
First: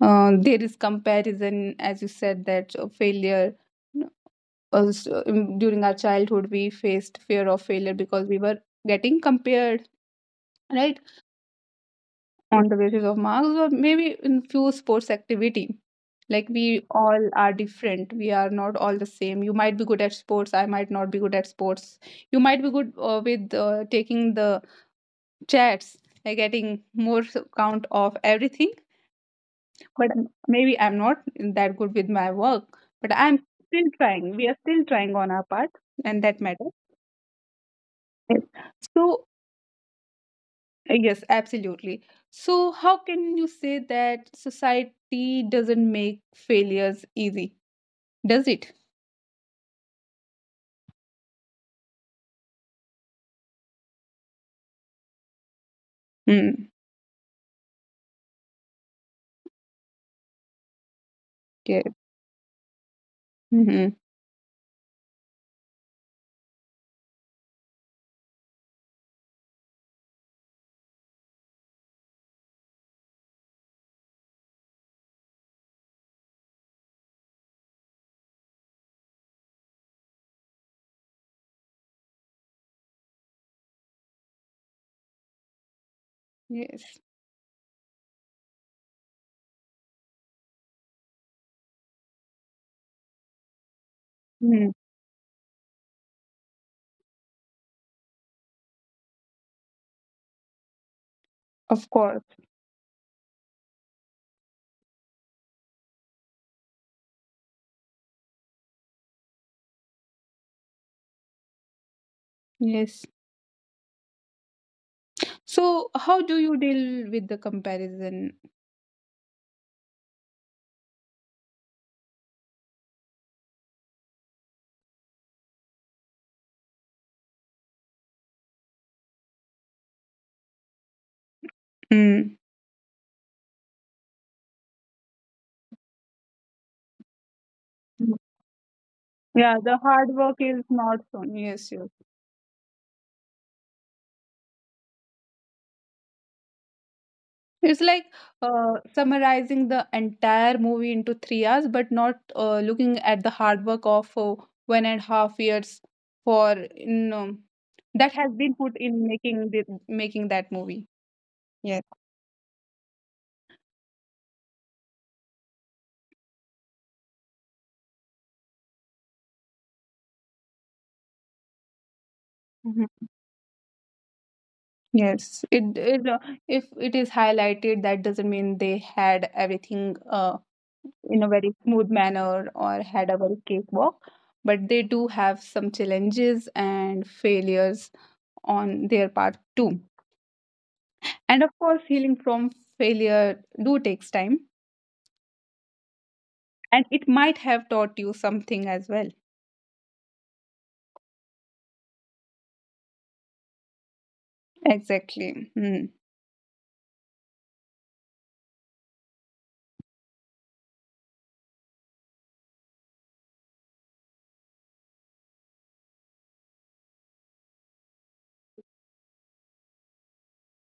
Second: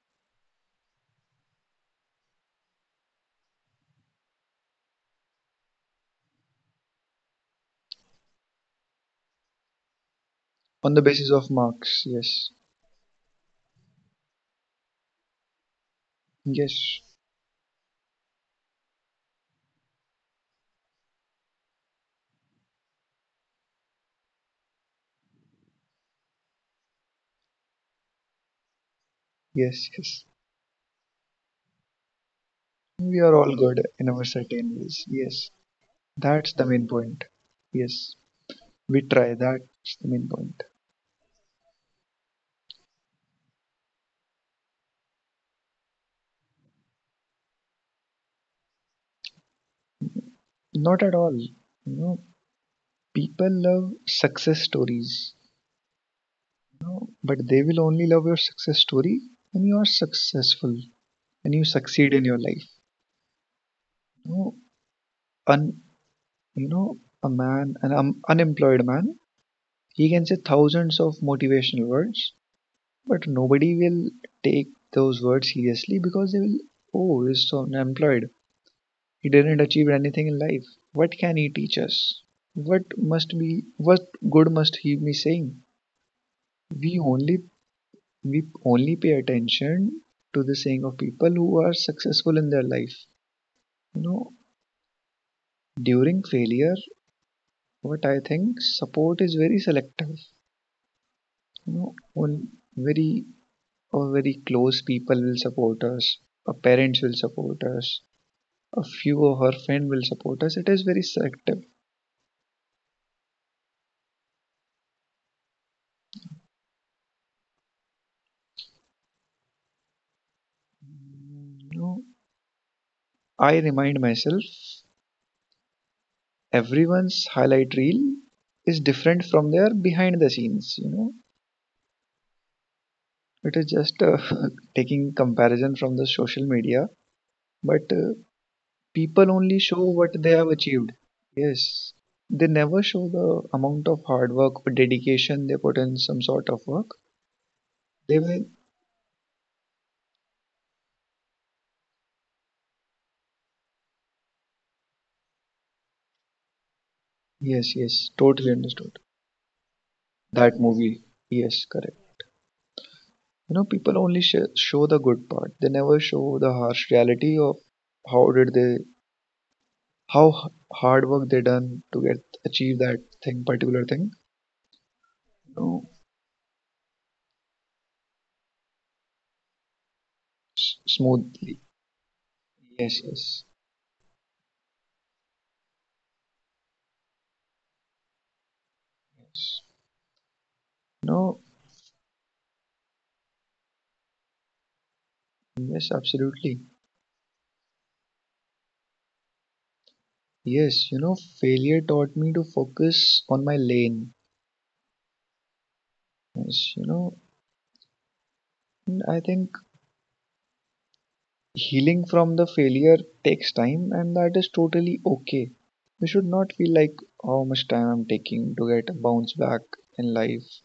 Speaker 1: There is comparison, as you said, that failure. Also, during our childhood, we faced fear of failure because we were getting compared,
Speaker 2: On
Speaker 1: right?
Speaker 2: the basis of marks. Yes.
Speaker 1: On the basis of marks or maybe in few sports activity, like we
Speaker 2: Yes.
Speaker 1: all are different, we are not all the same. You might be good at sports, I might not be good at sports. You might be good with taking the chats, like getting more count of everything,
Speaker 2: Yes.
Speaker 1: but
Speaker 2: Yes.
Speaker 1: maybe I'm not that good with my work. But
Speaker 2: We are
Speaker 1: I'm
Speaker 2: all
Speaker 1: still
Speaker 2: good in our
Speaker 1: trying we are
Speaker 2: certain
Speaker 1: still
Speaker 2: ways.
Speaker 1: trying on our
Speaker 2: Yes.
Speaker 1: part, and that
Speaker 2: That's the
Speaker 1: matters.
Speaker 2: main point. Yes.
Speaker 1: Yes.
Speaker 2: We
Speaker 1: So
Speaker 2: try. That's the main point.
Speaker 1: yes, absolutely. So, how can you say that society doesn't make failures easy? Does it?
Speaker 2: Not at all. You know, people love success stories,
Speaker 1: Mm.
Speaker 2: but they will only love your success story when you are successful, when you
Speaker 1: Yeah.
Speaker 2: succeed in your life.
Speaker 1: Hmm.
Speaker 2: You know, un, you know, a man, an unemployed man, he can say thousands of motivational words, but nobody will take those words seriously, because they will, oh, he's so unemployed. He didn't achieve anything in life. What can he teach us? What good must he be saying?
Speaker 1: Yes.
Speaker 2: We only we only pay attention to the saying of people who are successful in their life, you know.
Speaker 1: Mm.
Speaker 2: During failure, what I think, support is very selective, you
Speaker 1: Of
Speaker 2: know.
Speaker 1: course.
Speaker 2: On Very or very close people will support us. Our parents will support us. A few of our friends will support us. It is very selective.
Speaker 1: Yes. So, how do you deal with the comparison?
Speaker 2: You know, I remind myself, everyone's highlight reel is different from their behind the scenes, you know.
Speaker 1: Mm.
Speaker 2: It is just taking comparison from the social media, but people only
Speaker 1: Yeah, the
Speaker 2: show
Speaker 1: hard
Speaker 2: what they
Speaker 1: work
Speaker 2: have
Speaker 1: is
Speaker 2: achieved.
Speaker 1: not shown. Yes, yes.
Speaker 2: Yes, they never show the amount of hard work or dedication they put in some sort of work.
Speaker 1: It's like
Speaker 2: They will
Speaker 1: summarizing the entire movie into 3 hours, but not looking at the hard work of 1.5 years for
Speaker 2: Yes,
Speaker 1: that
Speaker 2: yes.
Speaker 1: has been
Speaker 2: Totally
Speaker 1: put
Speaker 2: understood.
Speaker 1: in making that
Speaker 2: That
Speaker 1: movie.
Speaker 2: movie, yes,
Speaker 1: Yes.
Speaker 2: correct. You know, people only show the good part. They never show the harsh reality of how did they how h- hard work they done to get achieve
Speaker 1: Mhm.
Speaker 2: that thing, particular thing, you
Speaker 1: Yes. It,
Speaker 2: know.
Speaker 1: it uh, if it is highlighted, that doesn't mean they had everything in a very
Speaker 2: Smoothly,
Speaker 1: smooth manner or
Speaker 2: yes,
Speaker 1: had a very
Speaker 2: yes.
Speaker 1: cakewalk, but they do have some challenges and failures on their part too. And
Speaker 2: No.
Speaker 1: of course, healing from failure do takes time,
Speaker 2: Yes, absolutely.
Speaker 1: and it might have taught you something as well.
Speaker 2: Yes, you know, failure taught me to focus on my lane.
Speaker 1: Exactly. Hmm.
Speaker 2: Yes, you know, and I think healing from the failure takes time, and that is totally okay. We should not feel like how much time I'm taking to get a bounce back in life.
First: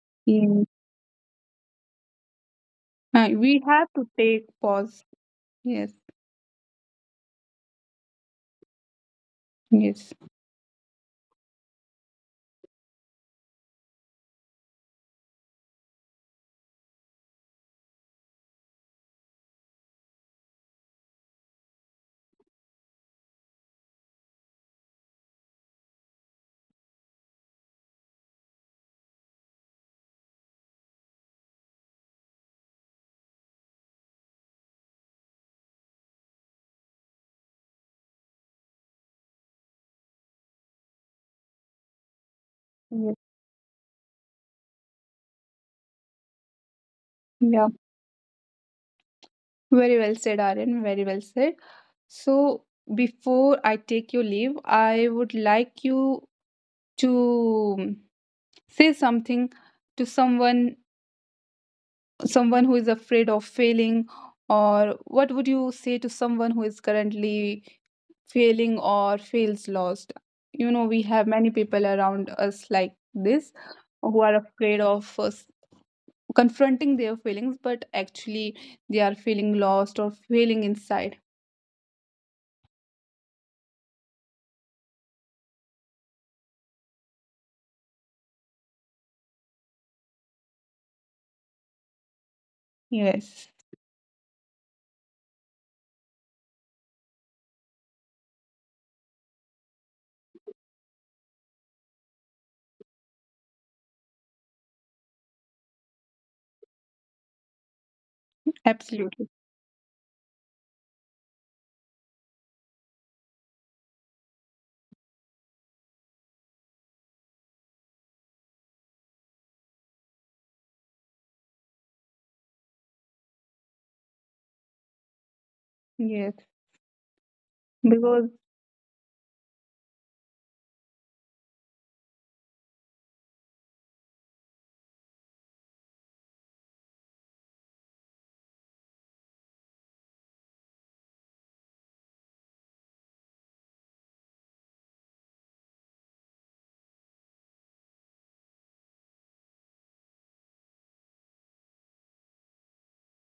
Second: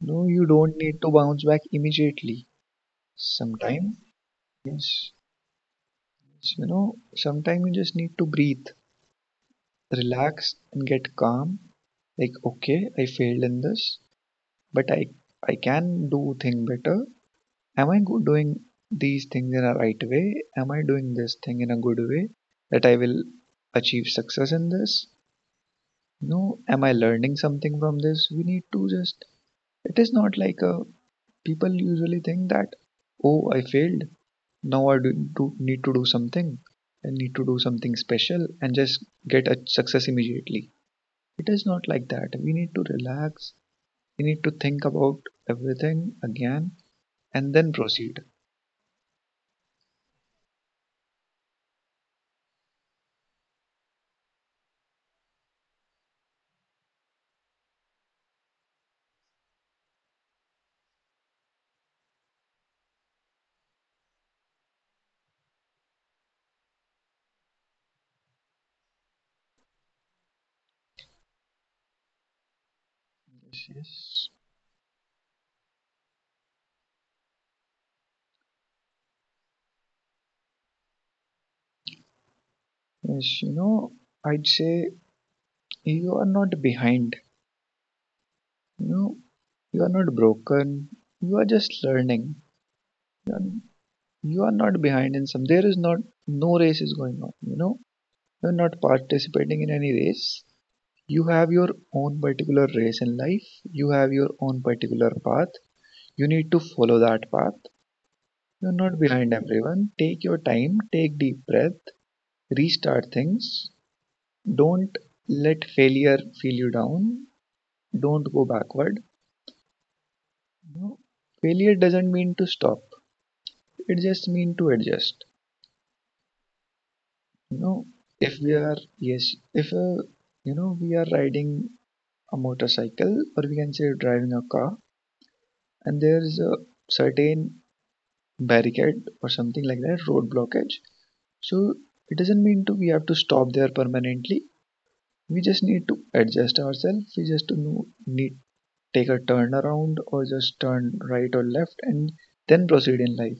Speaker 2: No, you
Speaker 1: Yeah.
Speaker 2: don't need to bounce back immediately.
Speaker 1: We have
Speaker 2: Sometime,
Speaker 1: to take pause.
Speaker 2: yes,
Speaker 1: Yes.
Speaker 2: yes, you know, sometime you just need to breathe,
Speaker 1: Yes.
Speaker 2: relax, and get calm. Like, okay, I failed in this, but I can do thing better. Doing these things in a right way? Am I doing this thing in a good way that I will achieve success in this? No, am I learning something from this? We need to just, it is not like a, people usually think that, oh, I failed. Now I do, do, need to do something. I need to do something special and just get a success immediately. It is not like that. We need to
Speaker 1: Yes.
Speaker 2: relax. We need to think about everything again and
Speaker 1: Yeah.
Speaker 2: then proceed.
Speaker 1: Very well said, Aryan. Very well said. So before I take your leave, I would like you to say something to someone who is afraid of failing, or what would you say to someone who is currently failing or feels lost. You know, we have many people around us like this
Speaker 2: Yes,
Speaker 1: who
Speaker 2: yes.
Speaker 1: are afraid of us confronting their feelings, but actually they are feeling lost or feeling inside.
Speaker 2: Yes, you know, I'd say you are not behind. You know, you are not broken. You are just learning. You are,
Speaker 1: Yes,
Speaker 2: you are not behind in some. There is not No race is going on. You know, you are not participating in any race. You have your own particular race in life. You have your own particular path. You need to follow that path. You are not
Speaker 1: absolutely.
Speaker 2: behind everyone. Take your time. Take deep breath. Restart things. Don't let failure feel you down. Don't go backward. No, failure doesn't mean to stop, it just mean to adjust,
Speaker 1: Yes,
Speaker 2: you know.
Speaker 1: because
Speaker 2: If we are, yes, if you know, we are riding a motorcycle, or we can say driving a car, and there is a certain barricade or something like that, road blockage, so it doesn't mean to we have to stop there permanently. We just need to adjust ourselves. We just need take a turn around or just turn right or left and then proceed in life.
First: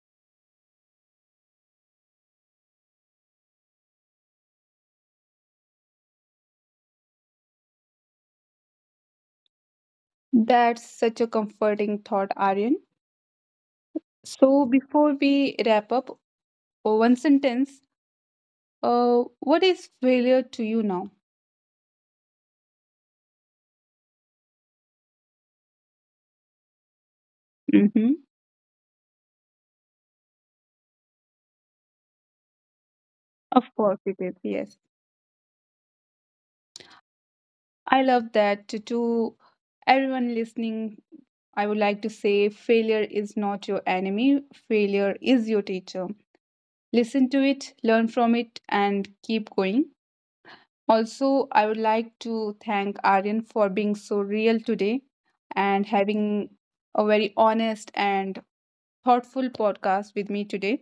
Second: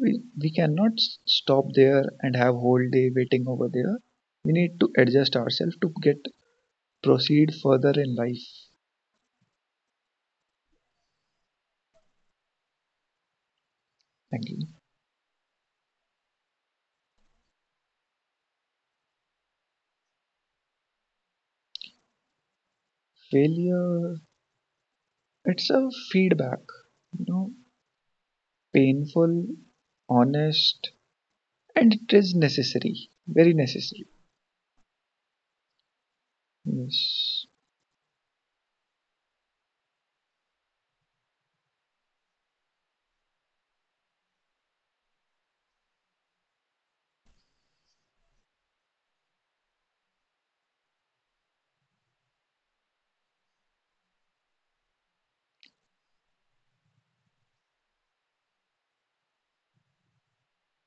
Speaker 2: We cannot stop there and have whole day waiting over there. We need to adjust ourselves to get proceed further in life.
Speaker 1: that's such a comforting thought, Aryan.
Speaker 2: Actually,
Speaker 1: So before we wrap up, one sentence. What is failure to you now?
Speaker 2: failure, it's a feedback, you know.
Speaker 1: Mm-hmm.
Speaker 2: Painful, honest, and it is necessary, very
Speaker 1: Of course
Speaker 2: necessary.
Speaker 1: it is. Yes.
Speaker 2: Yes.
Speaker 1: I love that. To everyone listening, I would like to say failure is not your enemy, failure is your teacher. Listen to it, learn from it, and keep going. Also, I would like to thank Aryan for being so real today and having a very honest and thoughtful podcast with me today.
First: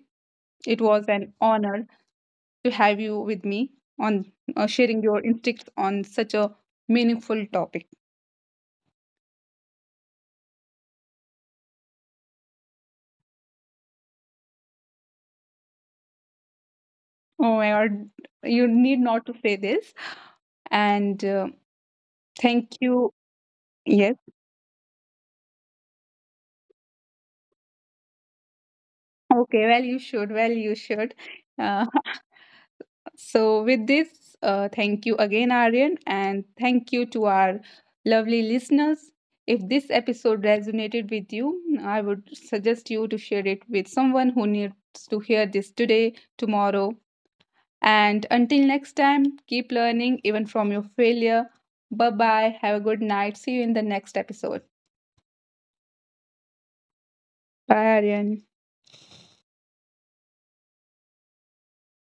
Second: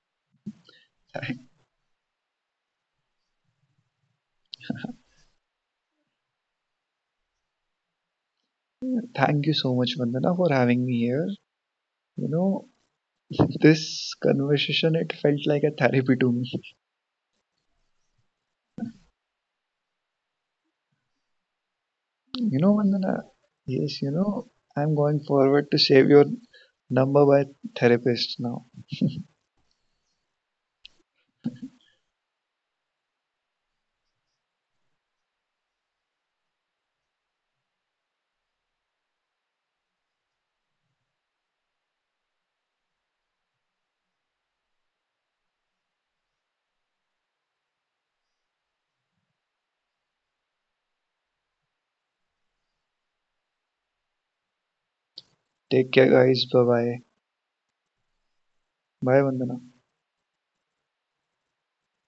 Speaker 1: It was an honor to have you with me on sharing your instincts on such a meaningful topic.
Speaker 2: Thank you so much, Vandana, for having me here. You know, this conversation, it felt like a therapy to me.
Speaker 1: Oh my God, you need not to say this. And
Speaker 2: You
Speaker 1: thank
Speaker 2: know,
Speaker 1: you.
Speaker 2: Vandana, yes, you
Speaker 1: Yes.
Speaker 2: know, I'm going forward to save your number by therapist now.
Speaker 1: Okay. Well, you should. Well, you should. Uh, so, with this, thank you again, Aryan, and thank you to our lovely listeners. If this episode resonated with you, I would suggest you to share it with someone who needs to hear this today, tomorrow. And until next time, keep learning even from your failure. Bye bye. Have a good night. See you in the next episode.
Speaker 2: Take care, guys. Bye bye.
Speaker 1: Bye, Aryan.
Speaker 2: Bye, Vandana.